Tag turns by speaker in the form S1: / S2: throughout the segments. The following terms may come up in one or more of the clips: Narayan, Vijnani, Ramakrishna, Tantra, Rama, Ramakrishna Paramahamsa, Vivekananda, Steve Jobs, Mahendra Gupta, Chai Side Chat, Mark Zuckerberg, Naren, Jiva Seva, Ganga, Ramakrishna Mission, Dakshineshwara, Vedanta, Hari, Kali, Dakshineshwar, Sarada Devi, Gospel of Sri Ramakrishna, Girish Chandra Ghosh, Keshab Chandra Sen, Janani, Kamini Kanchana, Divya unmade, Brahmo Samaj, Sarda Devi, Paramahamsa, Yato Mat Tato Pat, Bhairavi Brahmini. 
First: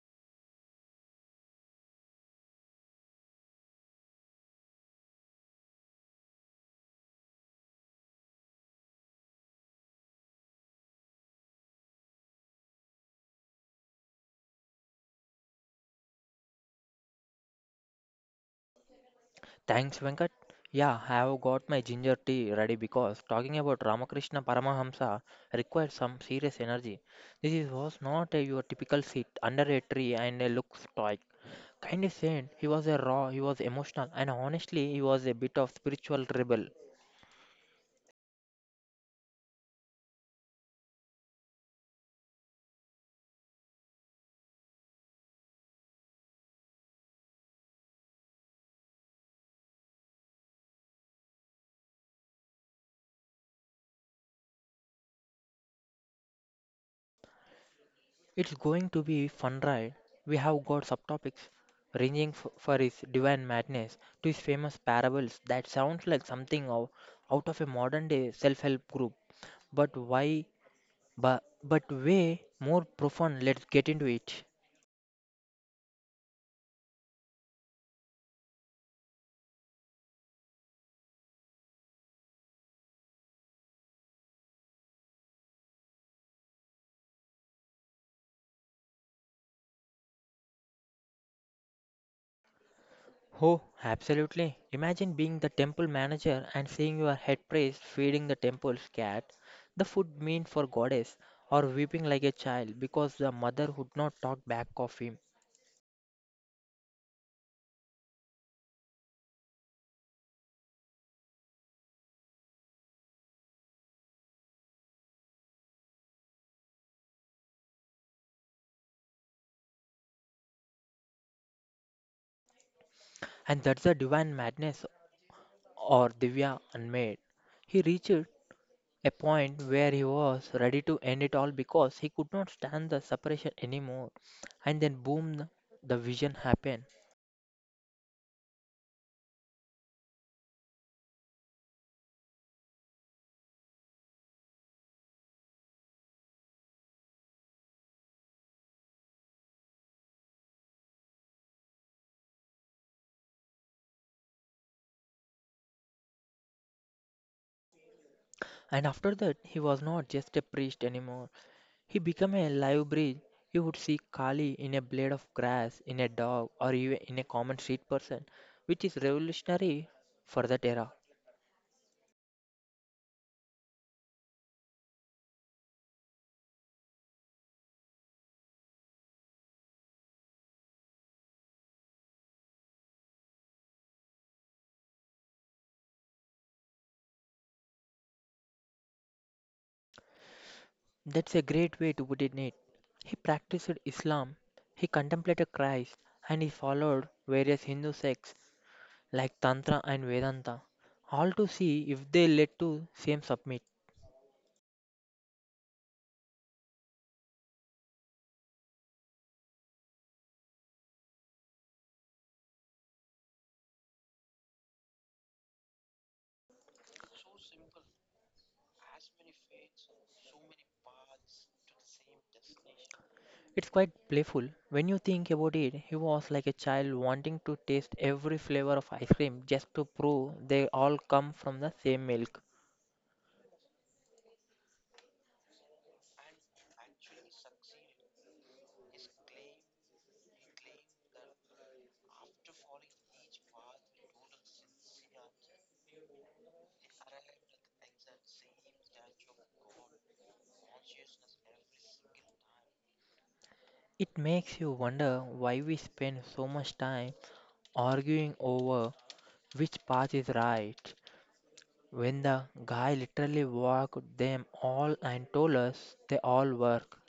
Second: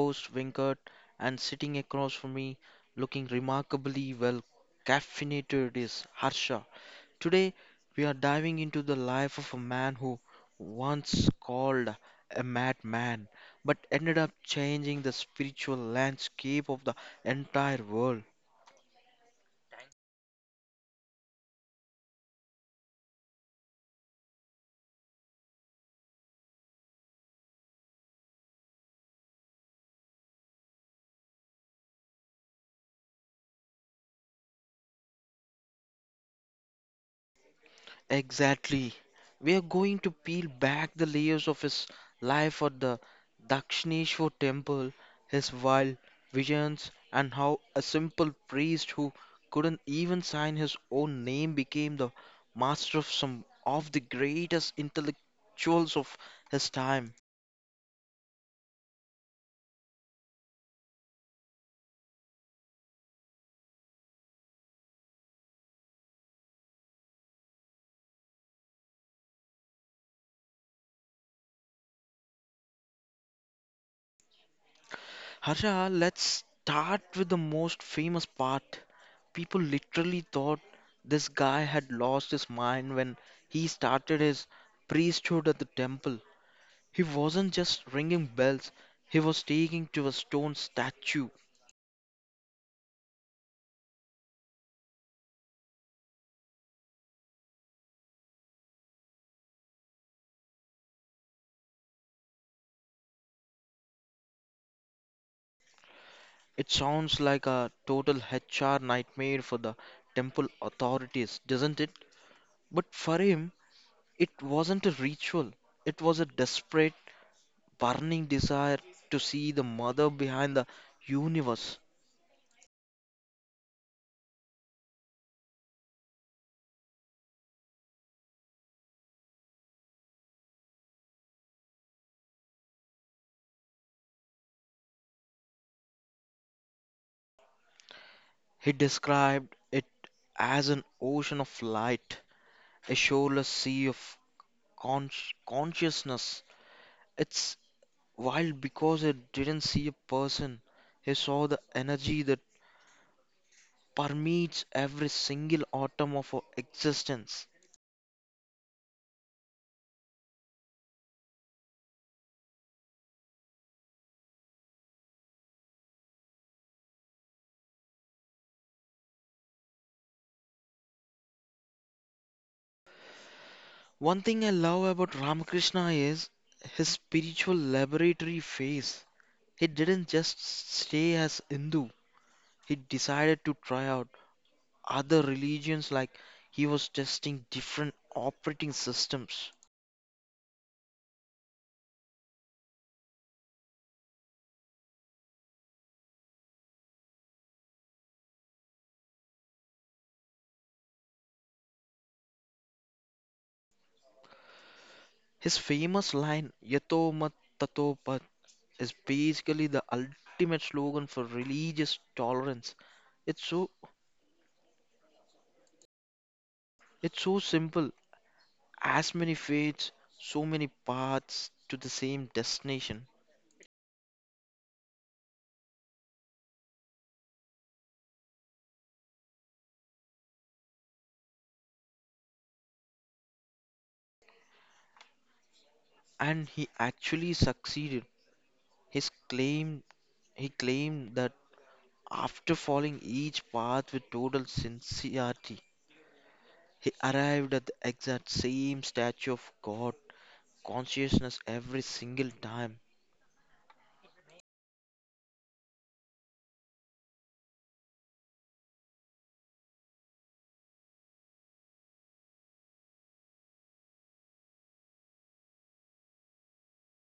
S1: host Venkat, and sitting across from me, looking remarkably well caffeinated, is Harsha. Today, we are diving into the life of a man who once called a madman but ended up changing the spiritual landscape of the entire world.
S2: Thanks, Venkat. Yeah, I have got my ginger tea ready because talking about Ramakrishna Paramahamsa required some serious energy. This is- was not a, Your typical sit under a tree and a look stoic. Kind of saint, he was a raw, he was emotional, and honestly, he was a bit of spiritual rebel.
S1: Exactly. We are going to peel back the layers of his life at the Dakshineshwar temple, his wild visions, and how a simple priest who couldn't even sign his own name became the master of some of the greatest intellectuals of his time.
S2: It's going to be fun ride. We have got subtopics ranging for his divine madness to his famous parables that sounds like something out of a modern day self-help group. But why? But way more profound, let's get into it.
S1: Harsha, let's start with the most famous part. People literally thought this guy had lost his mind when he started his priesthood at the temple. He wasn't just ringing bells, he was taking to a stone statue.
S2: Oh, absolutely. Imagine being the temple manager and seeing your head priest feeding the temple's cat, the food meant for goddess, or weeping like a child because the mother would not talk back of him.
S1: It sounds like a total HR nightmare for the temple authorities, doesn't it? But for him, it wasn't a ritual, it was a desperate burning desire to see the mother behind the universe.
S2: And that's the divine madness or Divya unmade. He reached a point where he was ready to end it all because he could not stand the separation anymore. And then boom, the vision happened.
S1: He described it as an ocean of light, a shoreless sea of con- consciousness. It's wild because he didn't see a person, he saw the energy that permeates every single atom of our existence.
S2: And after that, he was not just a priest anymore. He became a live bridge. You would see Kali in a blade of grass, in a dog, or even in a common street person, which is revolutionary for that era.
S1: One thing I love about Ramakrishna is his spiritual laboratory phase. He didn't just stay as Hindu. He decided to try out other religions like he was testing different operating systems.
S2: That's a great way to put it, Nate. He practiced Islam, he contemplated Christ, and he followed various Hindu sects like Tantra and Vedanta, all to see if they led to same submit.
S1: His famous line, Yato Mat Tato Pat, is basically the ultimate slogan for religious tolerance. It's so it's so simple. As many faiths, so many paths to the same destination.
S2: It's quite playful. When you think about it, he was like a child wanting to taste every flavor of ice cream just to prove they all come from the same milk.
S1: And he actually succeeded. His claim He claimed that after following each path with total sincerity, he arrived at the exact same statue of God consciousness every single time.
S2: It makes you wonder why we spend so much time arguing over which path is right when the guy literally walked them all and told us they all work.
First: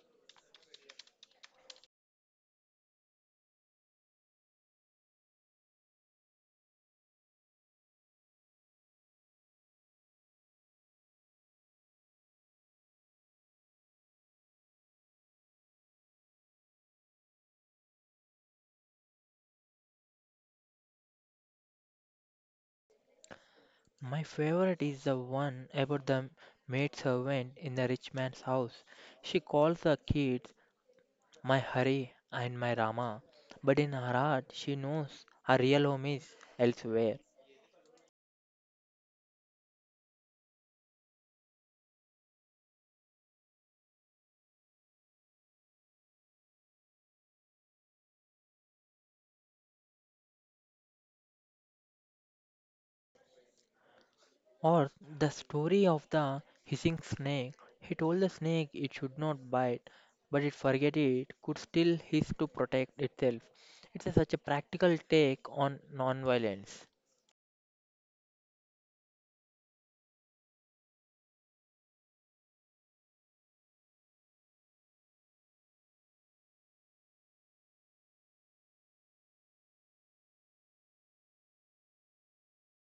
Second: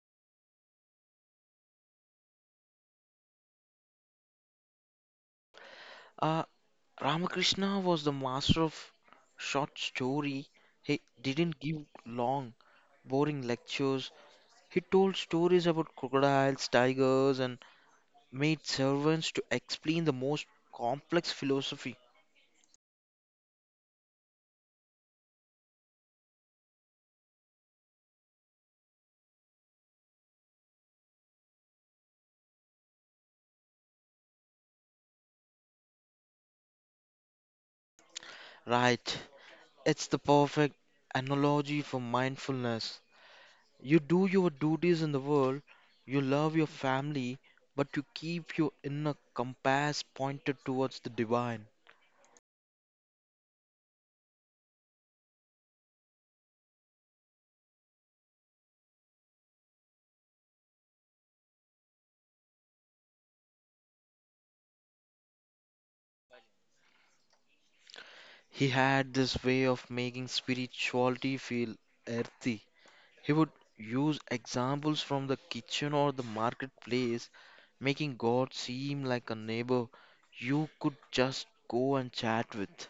S1: Uh, Ramakrishna was the master of short story. He didn't give long, boring lectures. He told stories about crocodiles, tigers, and made servants to explain the most complex philosophy.
S2: My favorite is the one about the maid servant in the rich man's house. She calls the kids my Hari and my Rama, but in her heart she knows her real home is elsewhere.
S1: Right, it's the perfect analogy for mindfulness. You do your duties in the world, you love your family, but you keep your inner compass pointed towards the divine.
S2: Or the story of the hissing snake. He told the snake it should not bite, but it forget it could still hiss to protect itself. Such a practical take on non-violence.
S1: He had this way of making spirituality feel earthy. He would use examples from the kitchen or the marketplace, making God seem like a neighbor you could just go and chat with.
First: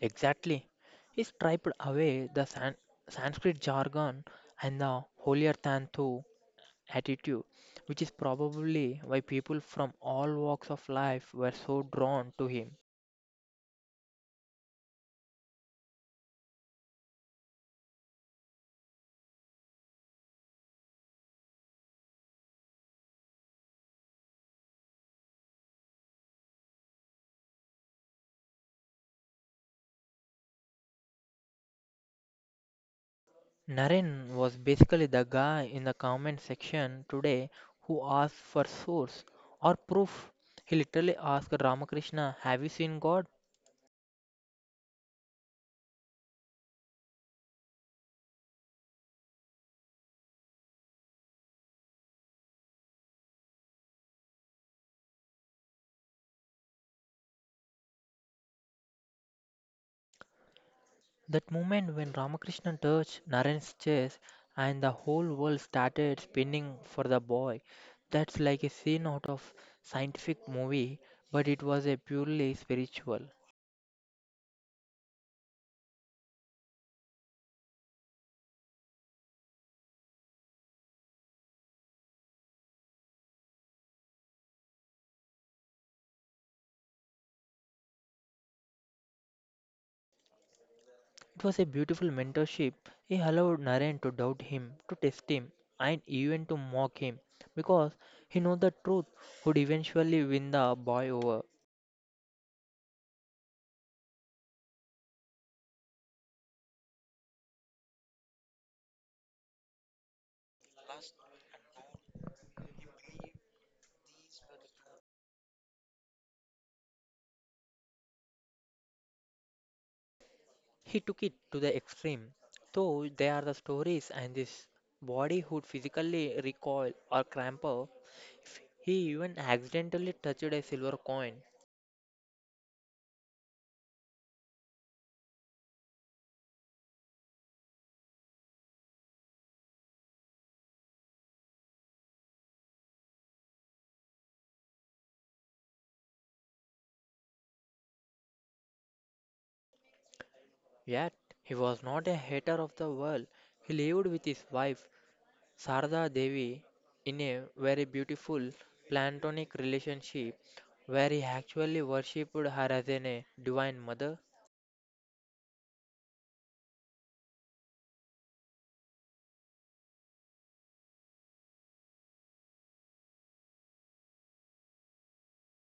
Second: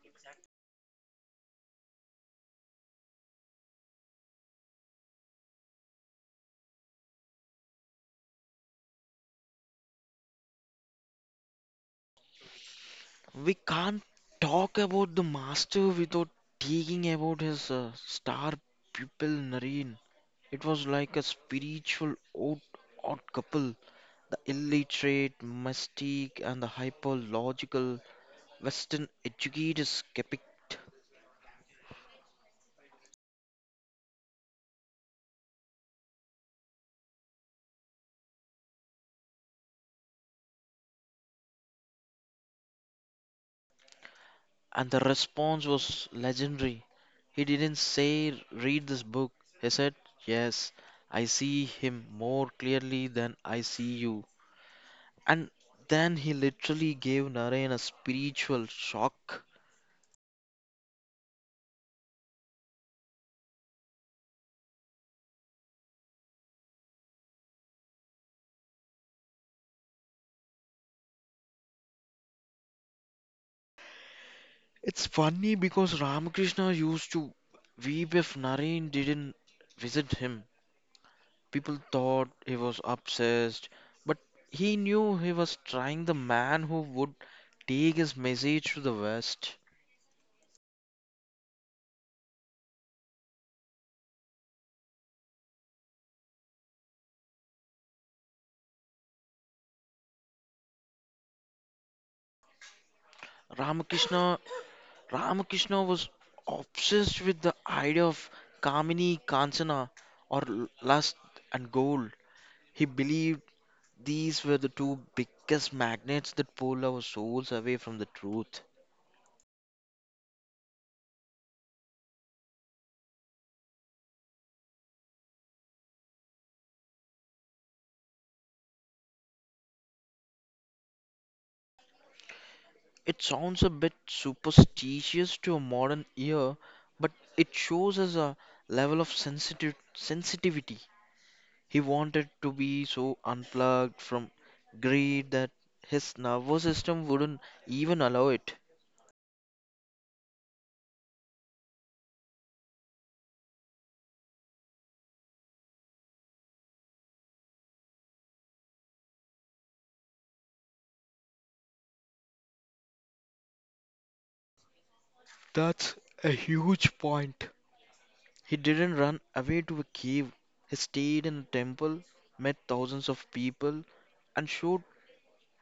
S2: Exactly. He striped away the Sanskrit jargon and the holier than thou attitude, which is probably why people from all walks of life were so drawn to him.
S1: We can't talk about the master without talking about his star pupil Naren. It was like a spiritual odd couple. The illiterate mystic and the hyper-logical Western educated skeptic.
S2: Naren was basically the guy in the comment section today who asked for source or proof. He literally asked Ramakrishna, "Have you seen God?"
S1: And the response was legendary. He didn't say, read this book. He said, yes, I see him more clearly than I see you. And then he literally gave Narayan a spiritual shock.
S2: That moment when Ramakrishna touched Naren's chest and the whole world started spinning for the boy, that's like a scene out of scientific movie, but it was a purely spiritual.
S1: It's funny because Ramakrishna used to weep if Narayan didn't visit him. People thought he was obsessed, but he knew he was trying the man who would take his message to the West.
S2: It was a beautiful mentorship. He allowed Naren to doubt him, to test him, and even to mock him because he knew the truth would eventually win the boy over.
S1: Ramakrishna Ramakrishna was obsessed with the idea of Kamini Kanchana or lust and gold. He believed these were the two biggest magnets that pulled our souls away from the truth.
S2: He took it to the extreme. Though there are the stories and this body would physically recoil or cramp up, he even accidentally touched a silver coin.
S1: It sounds a bit superstitious to a modern ear, but it shows us a level of sensitive sensitivity. He wanted to be so unplugged from greed that his nervous system wouldn't even allow it.
S2: Yet, he was not a hater of the world. He lived with his wife Sarada Devi, in a very beautiful platonic relationship where he actually worshipped her as a divine mother.
S1: That's a huge point. He didn't run away to a cave. He stayed in a temple, met thousands of people, and showed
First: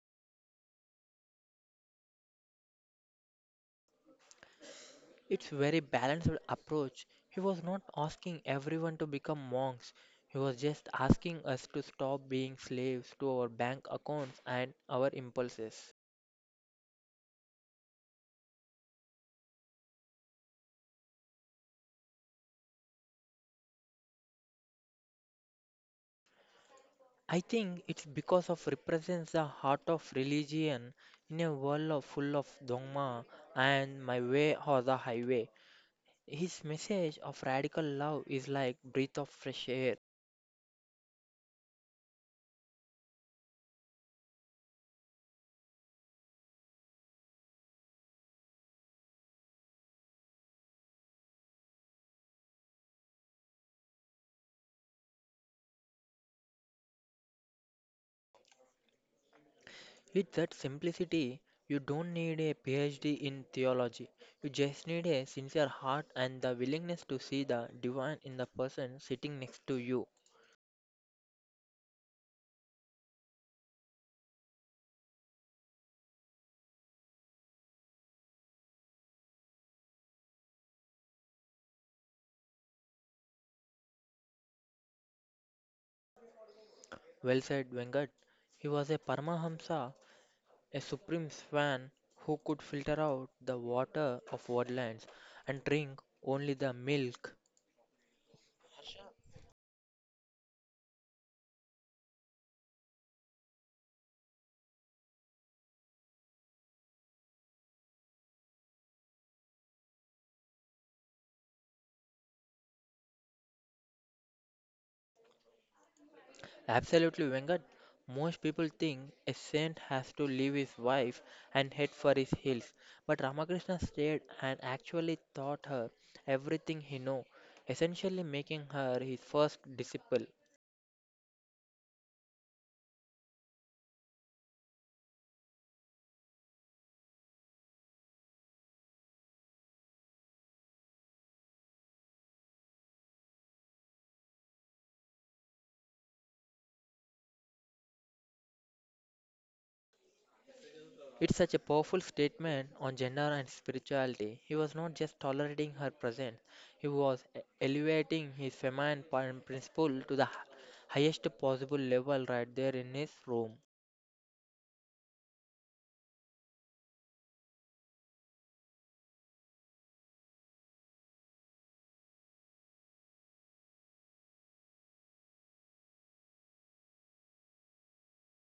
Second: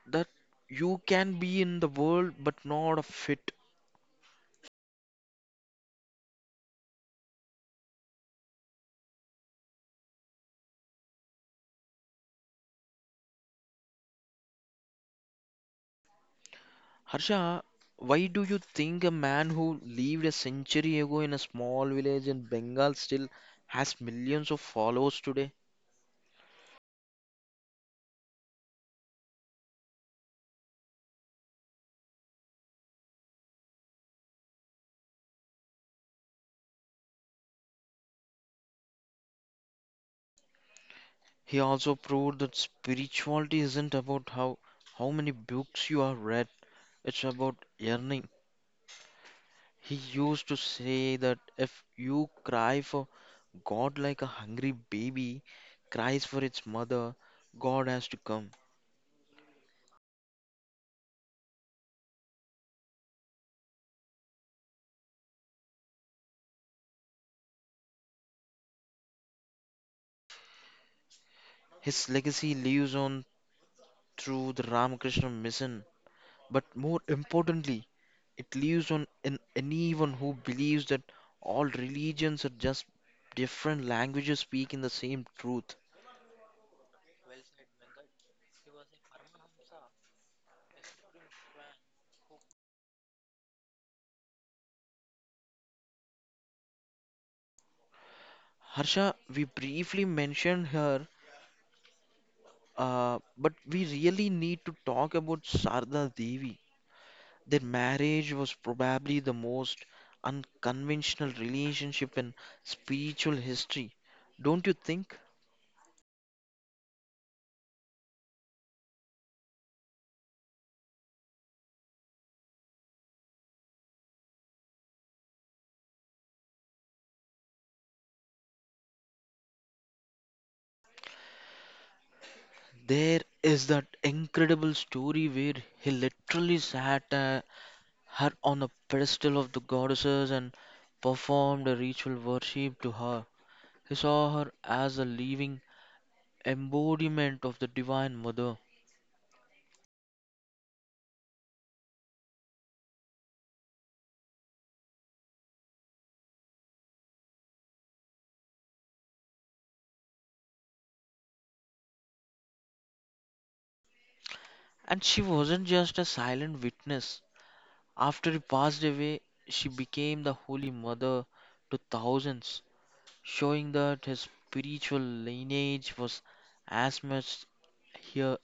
S1: that you can be in the world but not a fit.
S2: It's very balanced approach. He was not asking everyone to become monks. He was just asking us to stop being slaves to our bank accounts and our impulses.
S1: Harsha, why do you think a man who lived a century ago in a small village in Bengal still has millions of followers today?
S2: I think it's because of represents the heart of religion in a world of full of dogma and my way or the highway. His message of radical love is like breath of fresh air.
S1: He also proved that spirituality isn't about how many books you have read, it's about yearning. He used to say that if you cry for God like a hungry baby cries for its mother, God has to come.
S2: With that simplicity, you don't need a PhD in theology. You just need a sincere heart and the willingness to see the divine in the person sitting next to you.
S1: His legacy lives on through the Ramakrishna Mission, but more importantly, it lives on in anyone who believes that all religions are just different languages speaking the same truth.
S2: Well said, Venkat. He was a Paramahamsa, a supreme swan who could filter out the water of woodlands and drink only the milk.
S1: Harsha, we briefly mentioned her, but we really need to talk about Sarda Devi. Their marriage was probably the most unconventional relationship in spiritual history, don't you think?
S2: Absolutely, Venkat. Most people think a saint has to leave his wife and head for his hills, but Ramakrishna stayed and actually taught her everything he knew, essentially making her his first disciple.
S1: There is that incredible story where he literally sat her on the pedestal of the goddesses and performed a ritual worship to her. He saw her as a living embodiment of the Divine Mother.
S2: It's such a powerful statement on gender and spirituality. He was not just tolerating her presence, he was elevating his feminine principle to the highest possible level right there in his room.
S1: And she wasn't just a silent witness. After he passed away, she became the Holy Mother to thousands, showing that his spiritual lineage was as much here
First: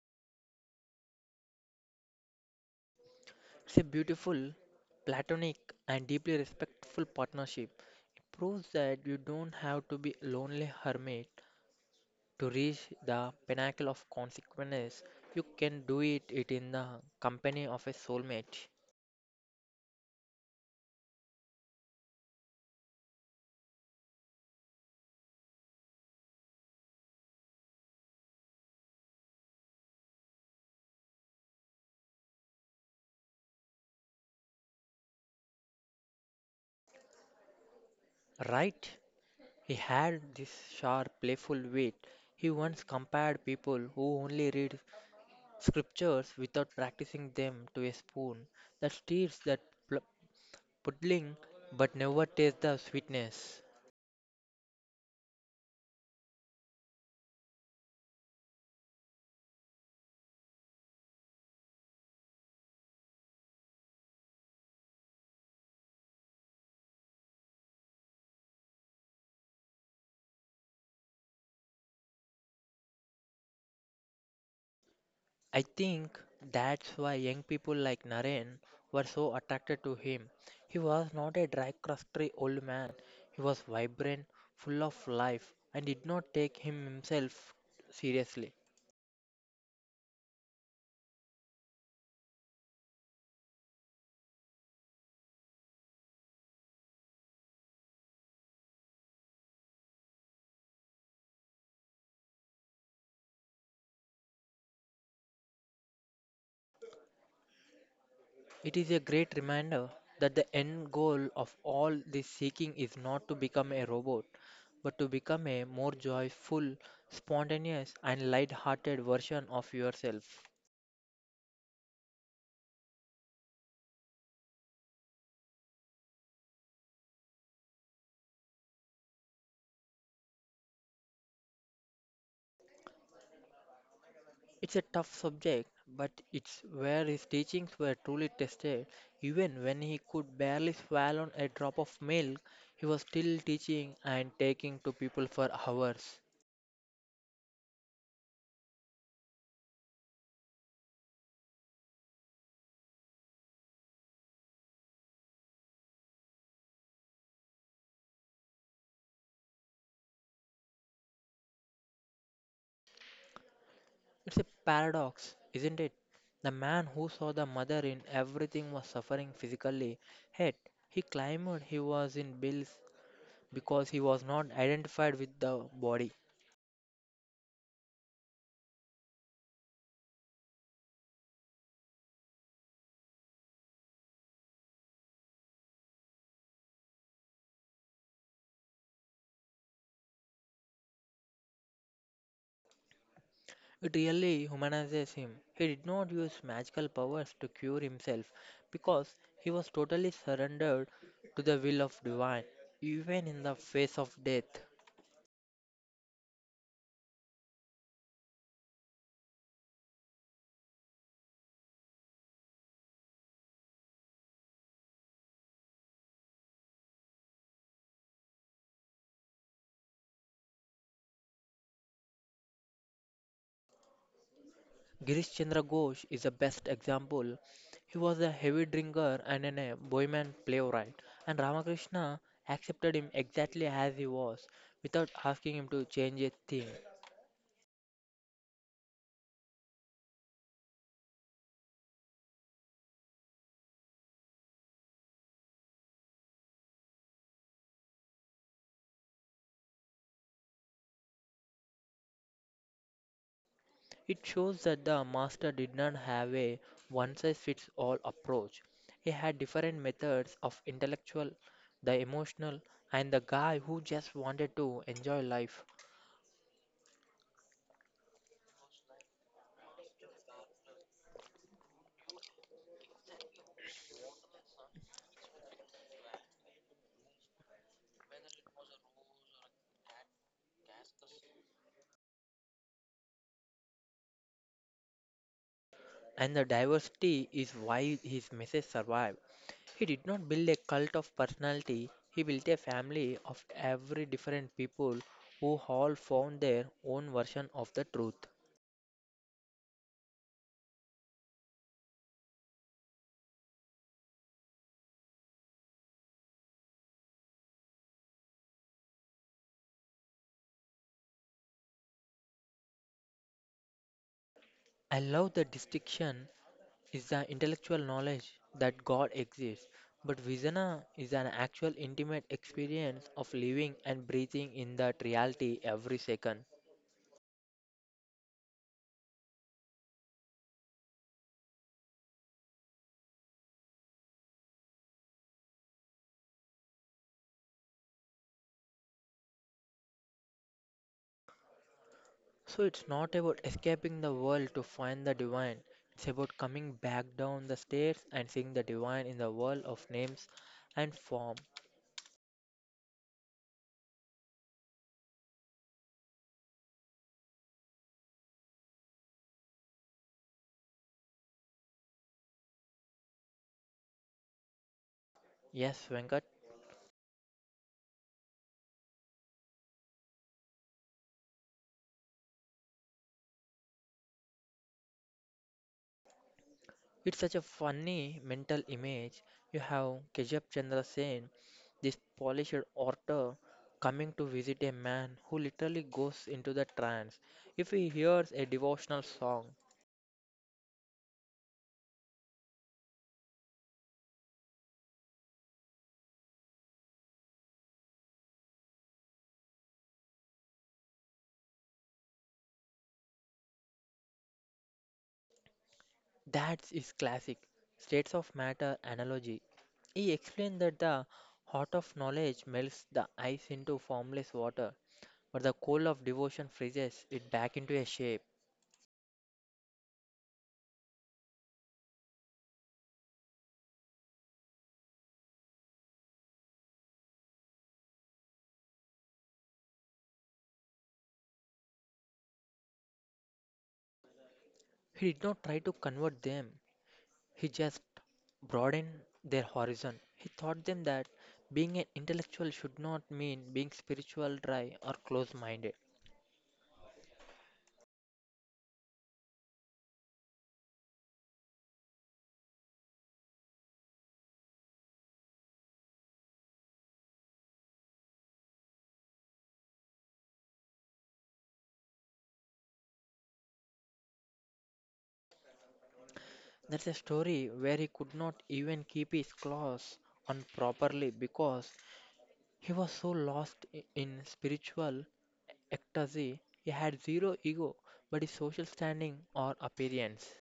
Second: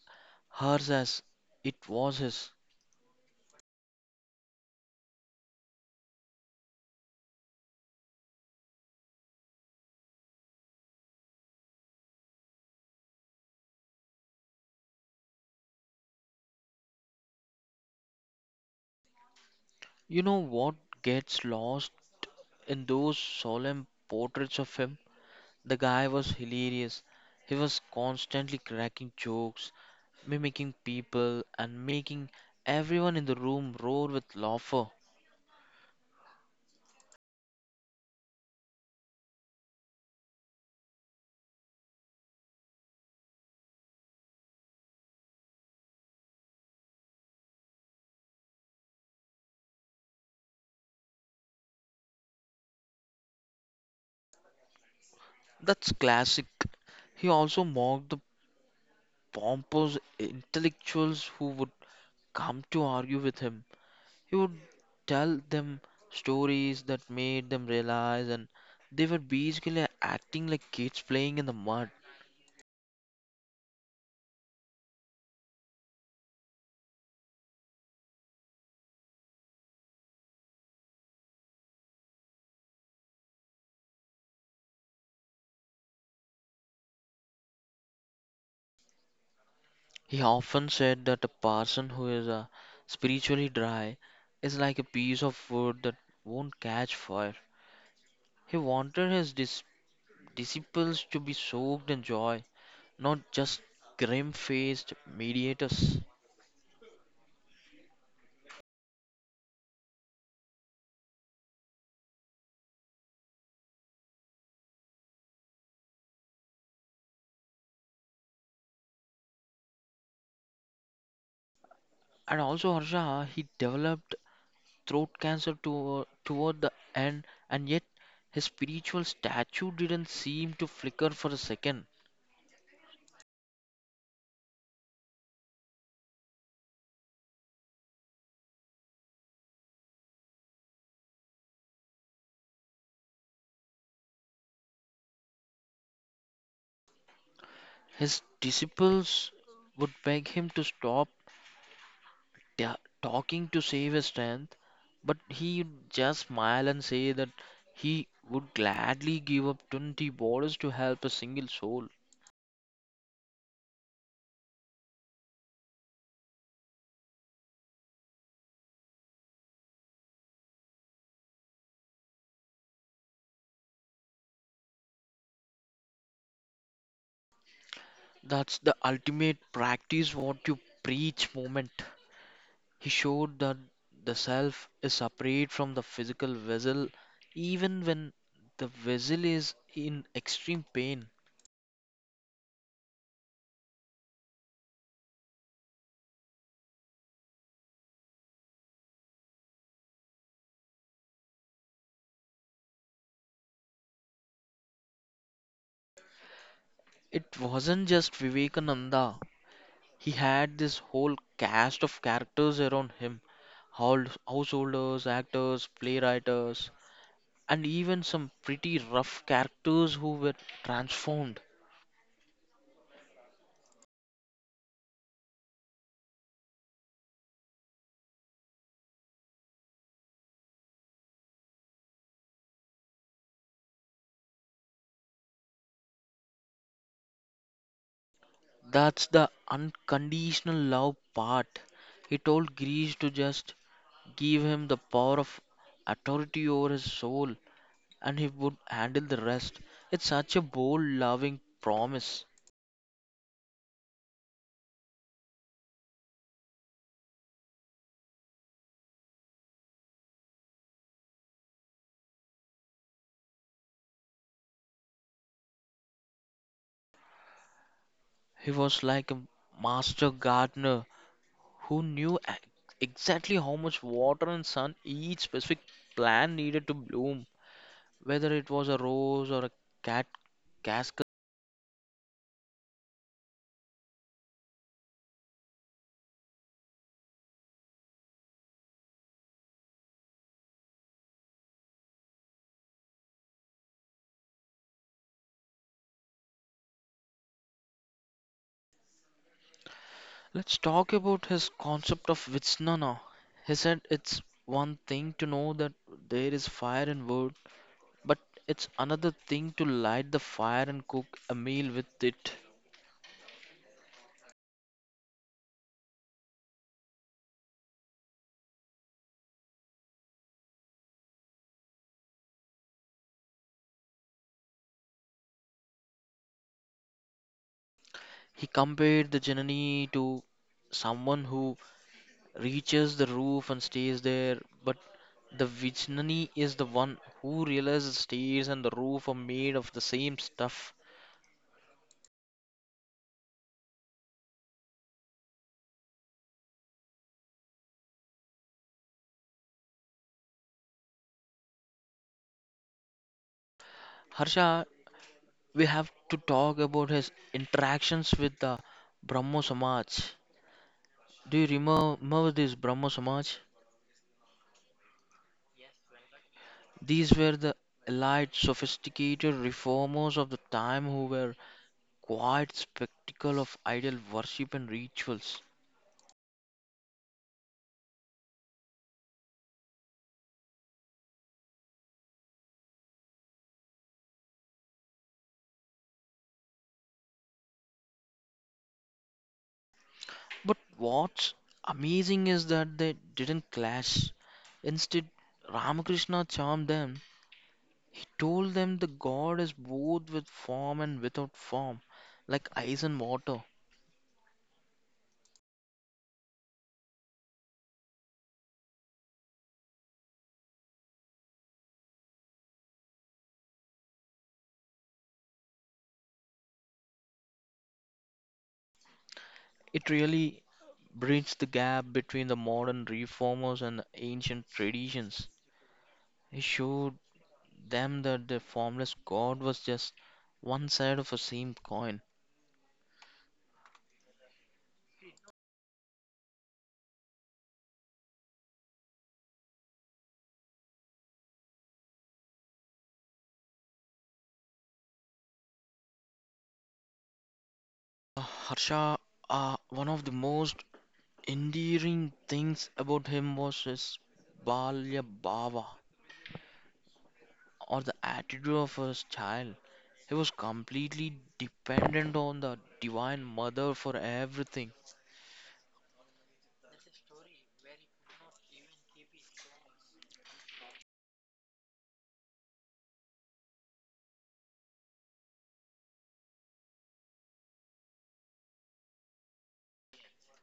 S1: hers as it was his.
S2: It's a beautiful, platonic, and deeply respectful partnership. It proves that you don't have to be a lonely hermit to reach the pinnacle of consequence. You can do it in the company of a soulmate.
S1: You know what gets lost in those solemn portraits of him? The guy was hilarious. He was constantly cracking jokes, mimicking people, and making everyone in the room roar with laughter.
S2: Right? He had this sharp, playful wit. He once compared people who only read scriptures without practicing them to a spoon that stirs that pl- puddling but never tastes the sweetness.
S1: That's classic. He also mocked the pompous intellectuals who would come to argue with him. He would tell them stories that made them realize and they were basically acting like kids playing in the mud.
S2: I think that's why young people like Naren were so attracted to him. He was not a dry, crusty old man. He was vibrant, full of life, and did not take himself seriously.
S1: He often said that a person who is spiritually dry is like a piece of wood that won't catch fire. He wanted his disciples to be soaked in joy, not just grim faced mediators.
S2: It is a great reminder that the end goal of all this seeking is not to become a robot, but to become a more joyful, spontaneous, and light-hearted version of yourself.
S1: And also, Harsha, he developed throat cancer toward the end, and yet his spiritual statue didn't seem to flicker for a second.
S2: It's a tough subject, but it's where his teachings were truly tested. Even when he could barely swallow a drop of milk, he was still teaching and taking to people for hours.
S1: His disciples would beg him to stop ta- talking to save his strength, but he just smile and say that he would gladly give up 20 borders to help a single soul.
S2: It's a paradox, isn't it? The man who saw the mother in everything was suffering physically, yet he claimed he was in bills because he was not identified with the body.
S1: That's the ultimate practice what you preach moment. He showed that the self is separate from the physical vessel even when the vessel is in extreme pain.
S2: It really humanizes him. He did not use magical powers to cure himself because he was totally surrendered to the will of divine, even in the face of death.
S1: It wasn't just Vivekananda. He had this whole cast of characters around him, householders, actors, playwrights, and even some pretty rough characters who were transformed.
S2: Girish Chandra Ghosh is the best example. He was a heavy drinker and a bohemian playwright, and Ramakrishna accepted him exactly as he was without asking him to change a thing.
S1: That's the unconditional love part. He told Grease to just give him the power of authority over his soul and he would handle the rest. It's such a bold, loving promise.
S2: It shows that the master did not have a one size fits all approach. He had different methods of intellectual, the emotional, and the guy who just wanted to enjoy life.
S1: He was like a master gardener who knew exactly how much water and sun each specific plant needed to bloom, whether it was a rose or a cat cascade.
S2: And the diversity is why his message survived. He did not build a cult of personality, he built a family of every different people who all found their own version of the truth.
S1: Let's talk about his concept of Vitsnana. He said it's one thing to know that there is fire in wood, but it's another thing to light the fire and cook a meal with it.
S2: I love the distinction is the intellectual knowledge that God exists, but Vijana is an actual intimate experience of living and breathing in that reality every second.
S1: He compared the Janani to someone who reaches the roof and stays there. But the Vijnani is the one who realizes stairs and the roof are made of the same stuff.
S2: So it's not about escaping the world to find the divine, it's about coming back down the stairs and seeing the divine in the world of names and form.
S1: Harsha, we have to talk about his interactions with the Brahmo Samaj. Do you remember this Brahmo Samaj?
S2: Yes, Venkat.
S1: These were the elite, sophisticated reformers of the time who were quite spectacle of idol worship and rituals.
S2: It's such a funny mental image. You have Keshab Chandra Sen, this polished author, coming to visit a man who literally goes into the trance. If he hears a devotional song,
S1: But what's amazing is that they didn't clash. Instead, Ramakrishna charmed them. He told them the God is both with form and without form, like ice and water.
S2: that's his classic states of matter analogy. He explained that the heart of knowledge melts the ice into formless water, but the coal of devotion freezes it back into a shape.
S1: It really bridged the gap between the modern reformers and the ancient traditions. He showed them that the formless God was just one side of a same coin.
S2: He did not try to convert them, he just broadened their horizon. He taught them that being an intellectual should not mean being spiritual, dry, or close minded.
S1: Harsha, one of the most endearing things about him was his Balya Bhava or the attitude of his child. He was completely dependent on the Divine Mother for everything.
S2: That's a story where he could not even keep his claws on properly because he was so lost in spiritual ecstasy. He had zero ego, but his social standing or appearance.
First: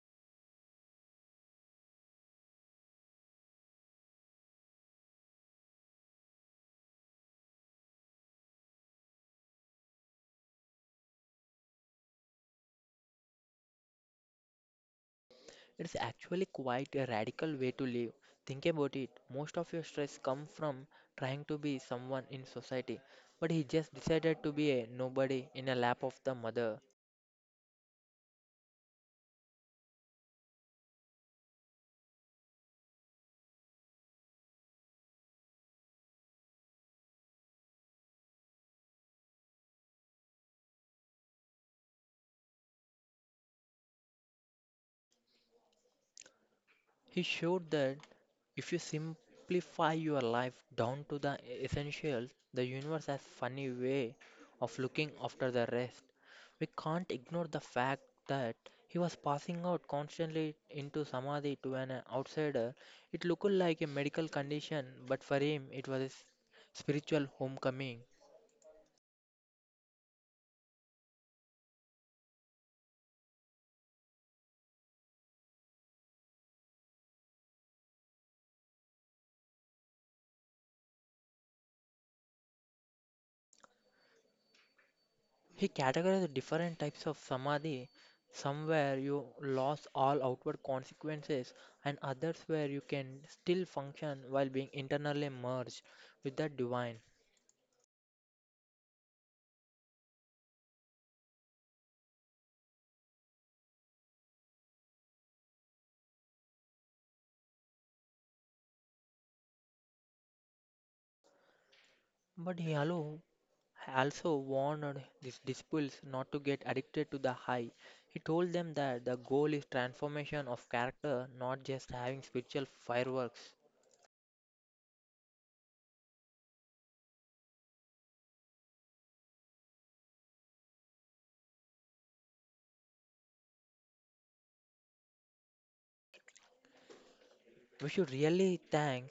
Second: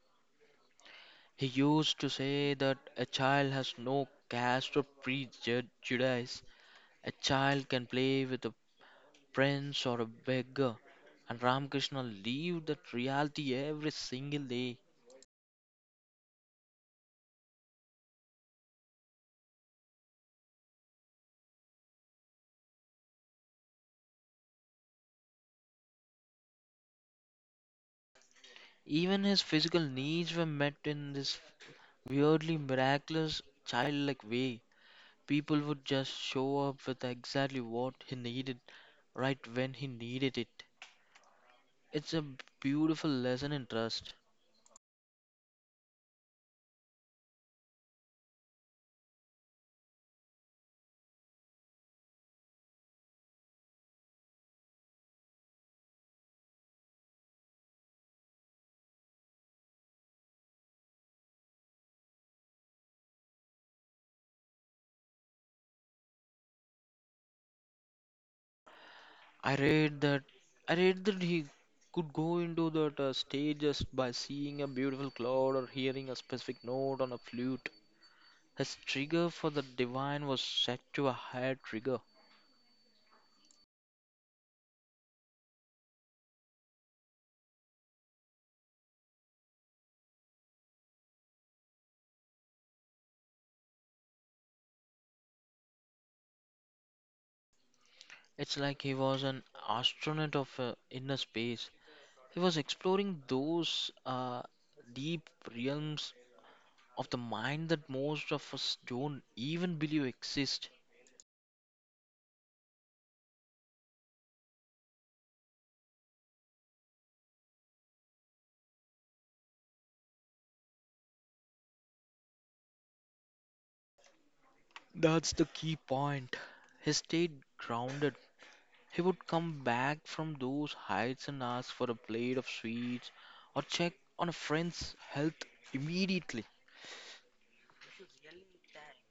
S1: He used to say that a child has no caste or prejudice. A child can play with a prince or a beggar. And Ramakrishna lived that reality every single day.
S2: It's actually quite a radical way to live. Think about it. Most of your stress comes from trying to be someone in society, but he just decided to be a nobody in a lap of the mother.
S1: Even his physical needs were met in this weirdly miraculous, childlike way. People would just show up with exactly what he needed right when he needed it. It's a beautiful lesson in trust.
S2: He showed that if you simplify your life down to the essentials, the universe has funny way of looking after the rest. We can't ignore the fact that he was passing out constantly into samadhi to an outsider. It looked like a medical condition, but for him it was a spiritual homecoming.
S1: I read that I read that he could go into that stage just by seeing a beautiful cloud or hearing a specific note on a flute. His trigger for the divine was set to a higher trigger.
S2: He categorized different types of samadhi, some where you lose all outward consequences, and others where you can still function while being internally merged with the divine.
S1: It's like he was an astronaut of inner space. He was exploring those deep realms of the mind that most of us don't even believe exist.
S2: But he also warned these disciples not to get addicted to the high. He told them that the goal is transformation of character, not just having spiritual fireworks.
S1: That's the key point. He stayed grounded. He would come back from those heights and ask for a plate of sweets or check on a friend's health immediately.
S2: We should really thank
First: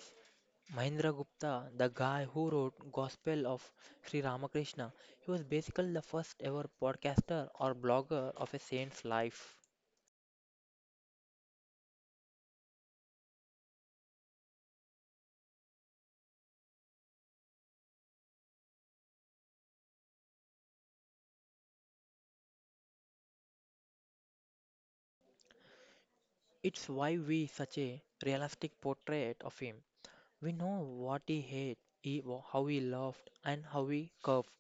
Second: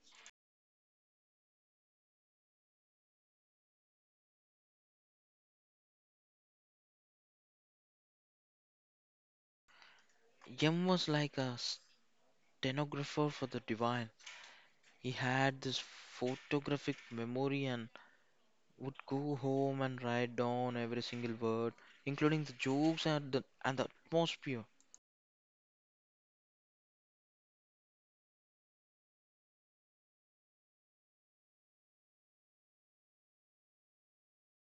S2: Mahendra Gupta, the guy who wrote Gospel of Sri Ramakrishna, he was basically the first ever podcaster or blogger of a saint's life.
S1: Yem was like a stenographer for the divine. He had this photographic memory and would go home and write down every single word, including the jokes and the atmosphere.
S2: It's why we such a realistic portrait of him. We know what how he loved, and how he curved.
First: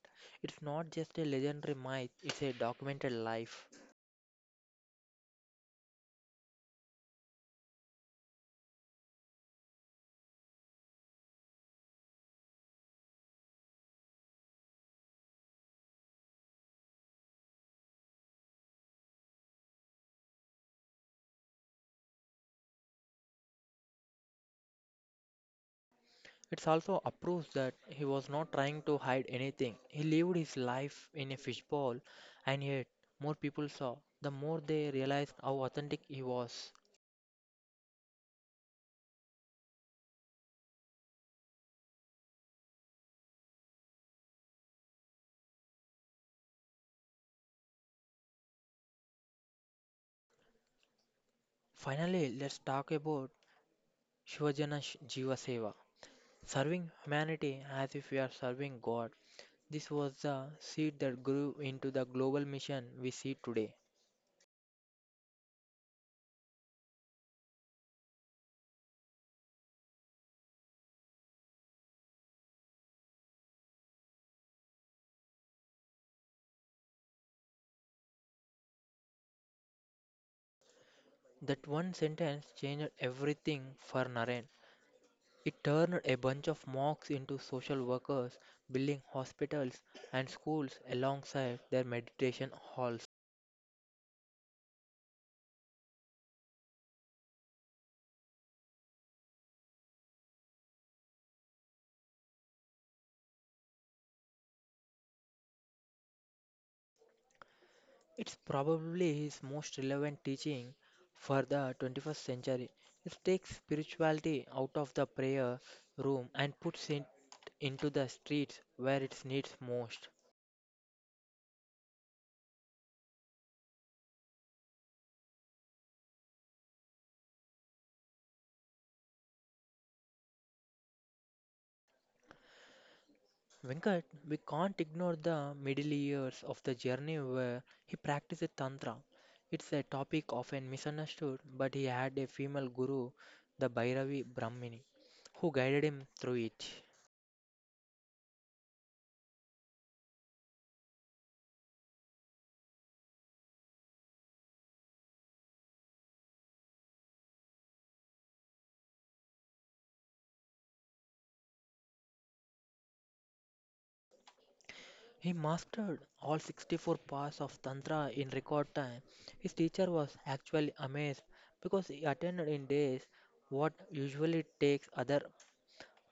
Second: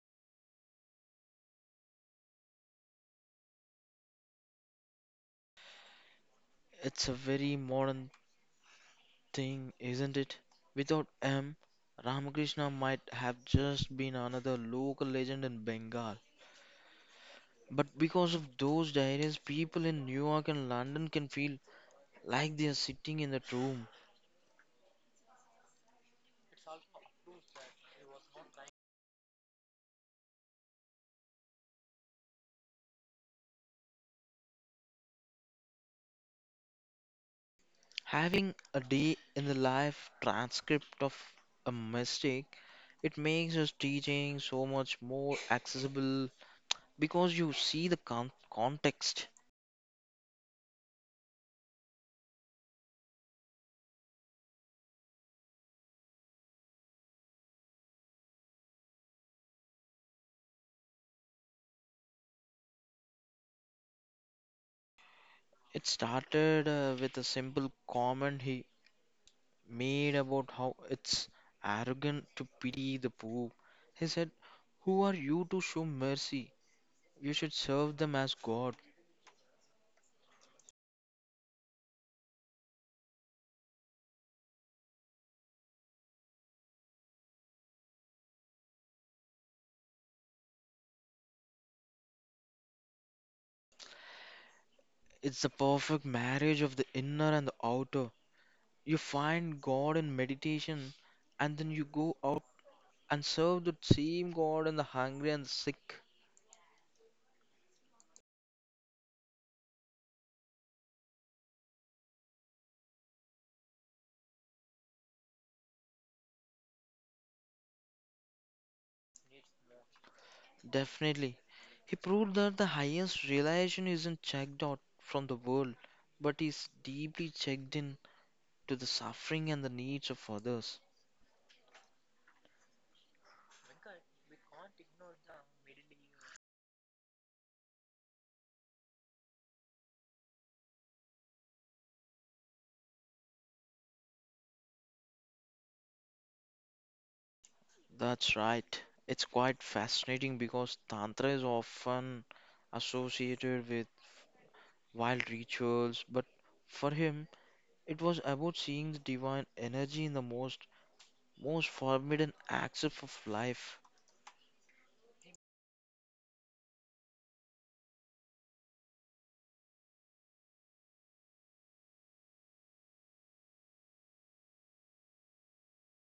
S2: It's not just a legendary myth; it's a documented life.
S1: It's a very modern thing, isn't it? Without M, Ramakrishna might have just been another local legend in Bengal. But because of those diaries, people in New York and London can feel like they are sitting in that room,
S2: It's also a proof that he was not trying to hide anything. He lived his life in a fishbowl, and yet more people saw, the more they realized how authentic he was.
S1: having a day in the life transcript of a mistake. It makes his teaching so much more accessible because you see the context.
S2: Finally, let's talk about Jiva Seva. Serving humanity as if we are serving God. This was the seed that grew into the global mission we see today.
S1: It started with a simple comment he made about how it's arrogant to pity the poor. He said, who are you to show mercy? You should serve them as God.
S2: That one sentence changed everything for Naren. It turned a bunch of monks into social workers, building hospitals and schools alongside their meditation halls.
S1: It's the perfect marriage of the inner and the outer. You find God in meditation and then you go out and serve the same God in the hungry and the sick.
S2: It's probably his most relevant teaching for the 21st century. It takes spirituality out of the prayer room and puts it into the streets where it needs most.
S1: Definitely. He proved that the highest realization isn't checked out from the world, but is deeply checked in to the suffering and the needs of others.
S2: Venkat, we can't ignore the middle years of the journey where he practiced Tantra. It's a topic often misunderstood, but he had a female guru, the Bhairavi Brahmini, who guided him through it.
S1: That's right. It's quite fascinating because Tantra is often associated with wild rituals, but for him, it was about seeing the divine energy in the most forbidden aspects of life.
S2: He mastered all 64 parts of Tantra in record time. His teacher was actually amazed because he attended in days what usually takes other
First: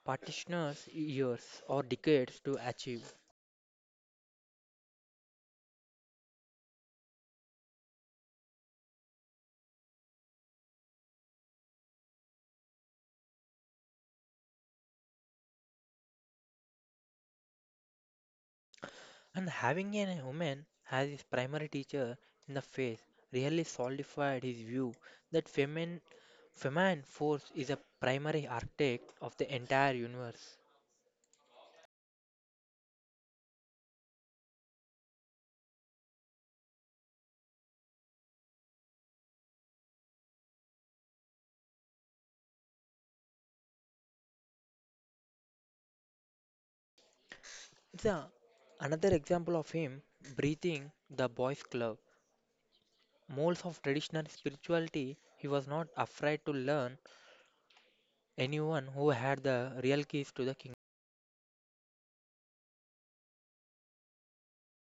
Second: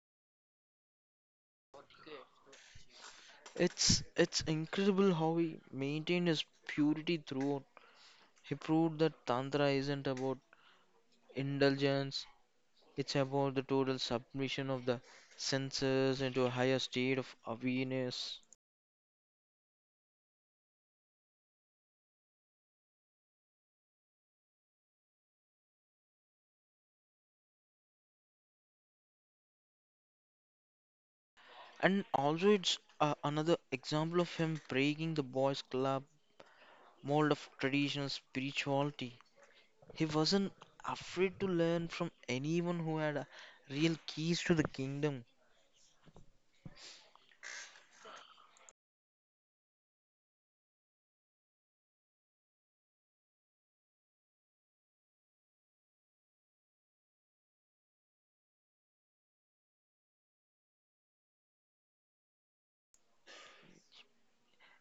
S2: practitioners years or decades to achieve.
S1: It's incredible how he maintained his purity throughout. He proved that Tantra isn't about indulgence, it's about the total submission of the senses into a higher state of awareness.
S2: And having a woman as his primary teacher in the faith really solidified his view that feminine force is a primary architect of the entire universe.
S1: And also, it's another example of him breaking the boys' club mold of traditional spirituality. He wasn't afraid to learn from anyone who had real keys to the kingdom.
S2: It's a, Another example of him breathing the boys' club. Molds of traditional spirituality, he was not afraid to learn anyone who had the real keys to the kingdom.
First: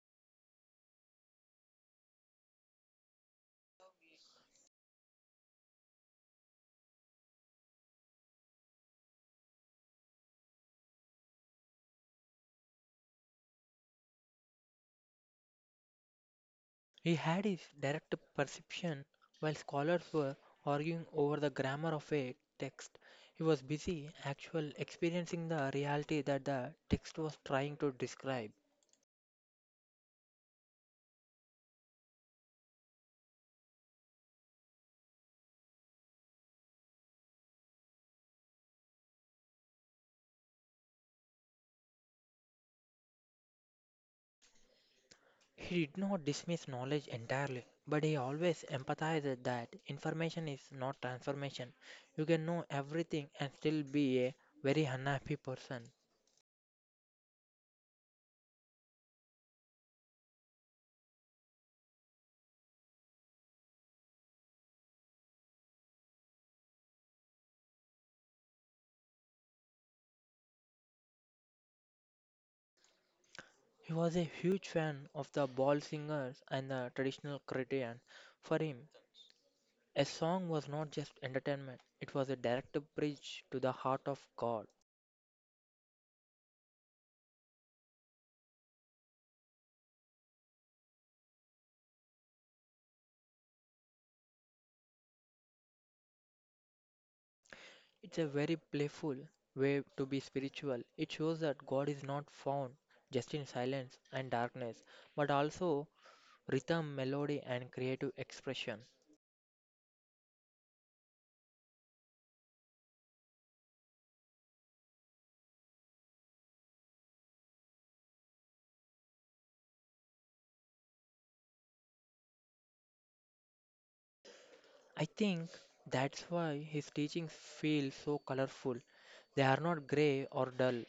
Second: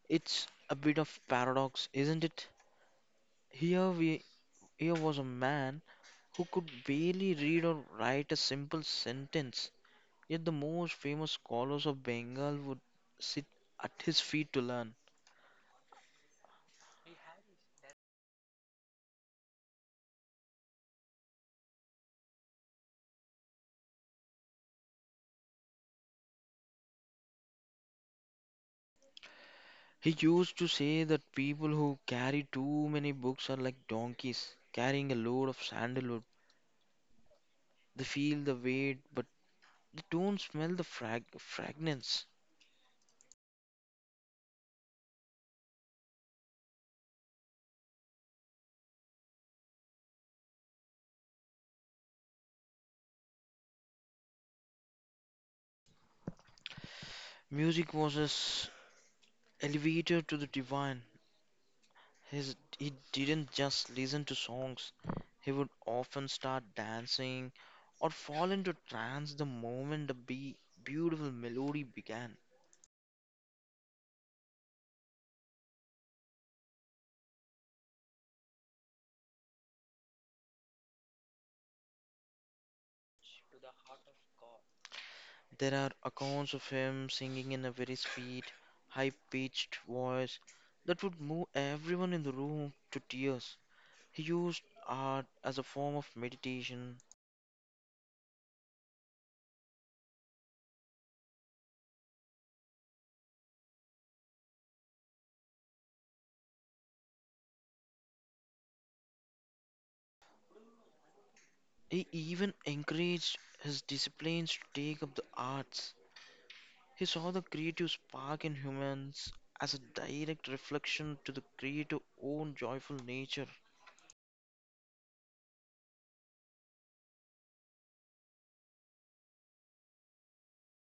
S1: It's a bit of paradox, isn't it? Here we Here was a man who could barely read or write a simple sentence, yet the most famous scholars of Bengal would sit at his feet to learn.
S2: He had his direct perception while scholars were arguing over the grammar of a text. He was busy actual experiencing the reality that the text was trying to describe.
S1: He used to say that people who carry too many books are like donkeys carrying a load of sandalwood. They feel the weight, but they don't smell the fragrance.
S2: He did not dismiss knowledge entirely, but he always empathized that information is not transformation. You can know everything and still be a very unhappy person.
S1: Music was his elevator to the divine. His He didn't just listen to songs. He would often start dancing or fall into trance the moment the be beautiful melody began.
S2: He was a huge fan of the ball singers and the traditional Cretan. For him, a song was not just entertainment, it was a direct bridge to the heart of God.
S1: There are accounts of him singing in a very sweet, high-pitched voice that would move everyone in the room to tears. He used art as a form of meditation.
S2: It's a very playful way to be spiritual. It shows that God is not found just in silence and darkness, but also rhythm, melody, and creative expression.
S1: He even encouraged his disciples to take up the arts. He saw the creative spark in humans as a direct reflection to the creative own joyful nature.
S2: I think that's why his teachings feel so colorful. They are not grey or dull,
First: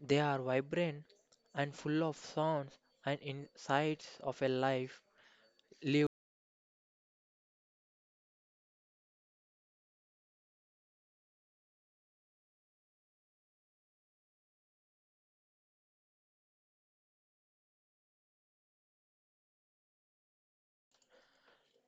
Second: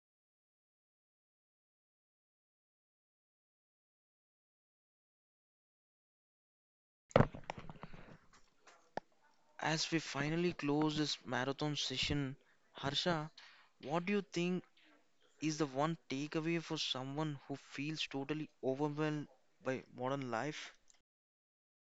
S2: they are vibrant and full of sounds and insights of a life lived.
S1: As we finally close this marathon session, Harsha, what do you think is the one takeaway for someone who feels totally overwhelmed by modern life?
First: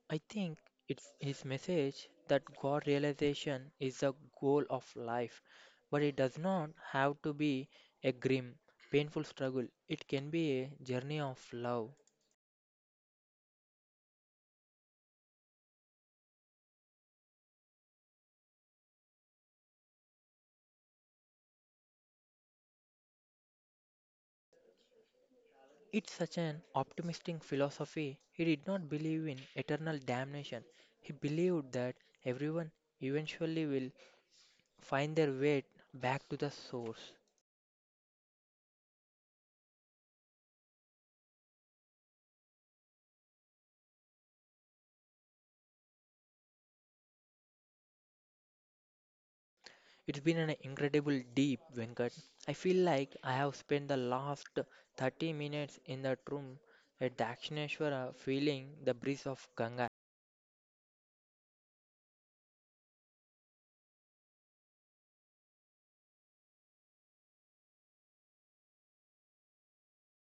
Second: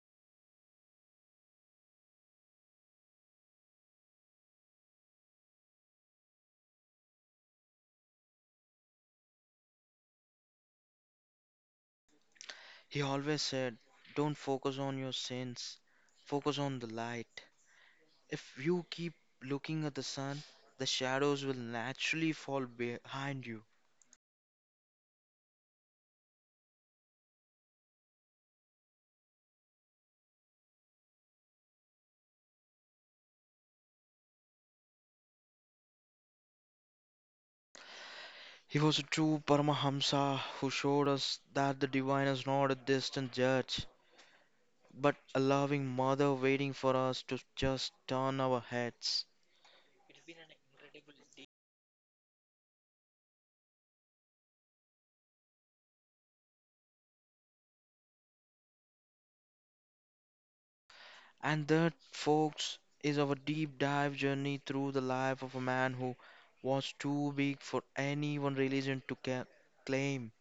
S2: I think it's his message that God realization is the goal of life, but it does not have to be a grim, painful struggle. It can be a journey of love.
S1: He always said, don't focus on your sins, focus on the light. If you keep looking at the sun, the shadows will naturally fall behind you.
S2: It's such an optimistic philosophy. He did not believe in eternal damnation. He believed that everyone eventually will find their way back to the source.
S1: He was a true Paramahamsa who showed us that the divine is not a distant judge, but a loving mother waiting for us to just turn our heads.
S2: It's been an incredible deep, Venkat. I feel like I have spent the last 30 minutes in that room at Dakshineshwara feeling the breeze of Ganga.
S1: And that, folks, is our deep dive journey through the life of a man who was too big for any one religion to claim.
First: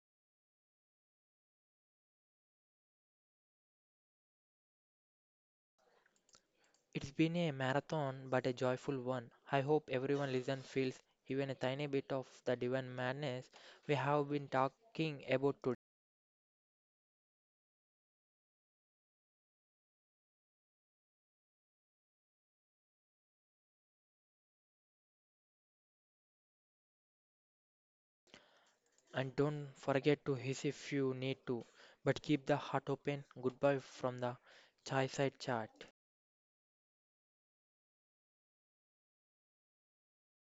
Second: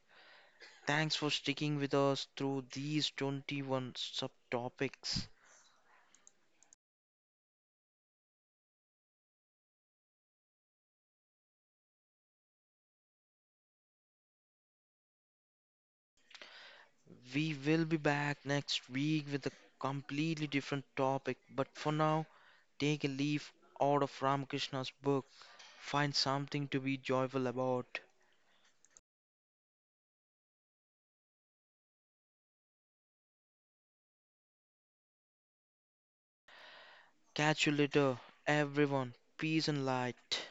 S1: Thanks for sticking with us through these 21 subtopics.
S2: It's been a marathon but a joyful one. I hope everyone listen feels even a tiny bit of the divine madness we have been talking about today.
S1: We will be back next week with a completely different topic, but for now, take a leaf out of Ramakrishna's book. Find something to be joyful about.
S2: And don't forget to hiss if you need to, but keep the heart open. Goodbye from the Chai Side Chat.
S1: Catch you later, everyone. Peace and light.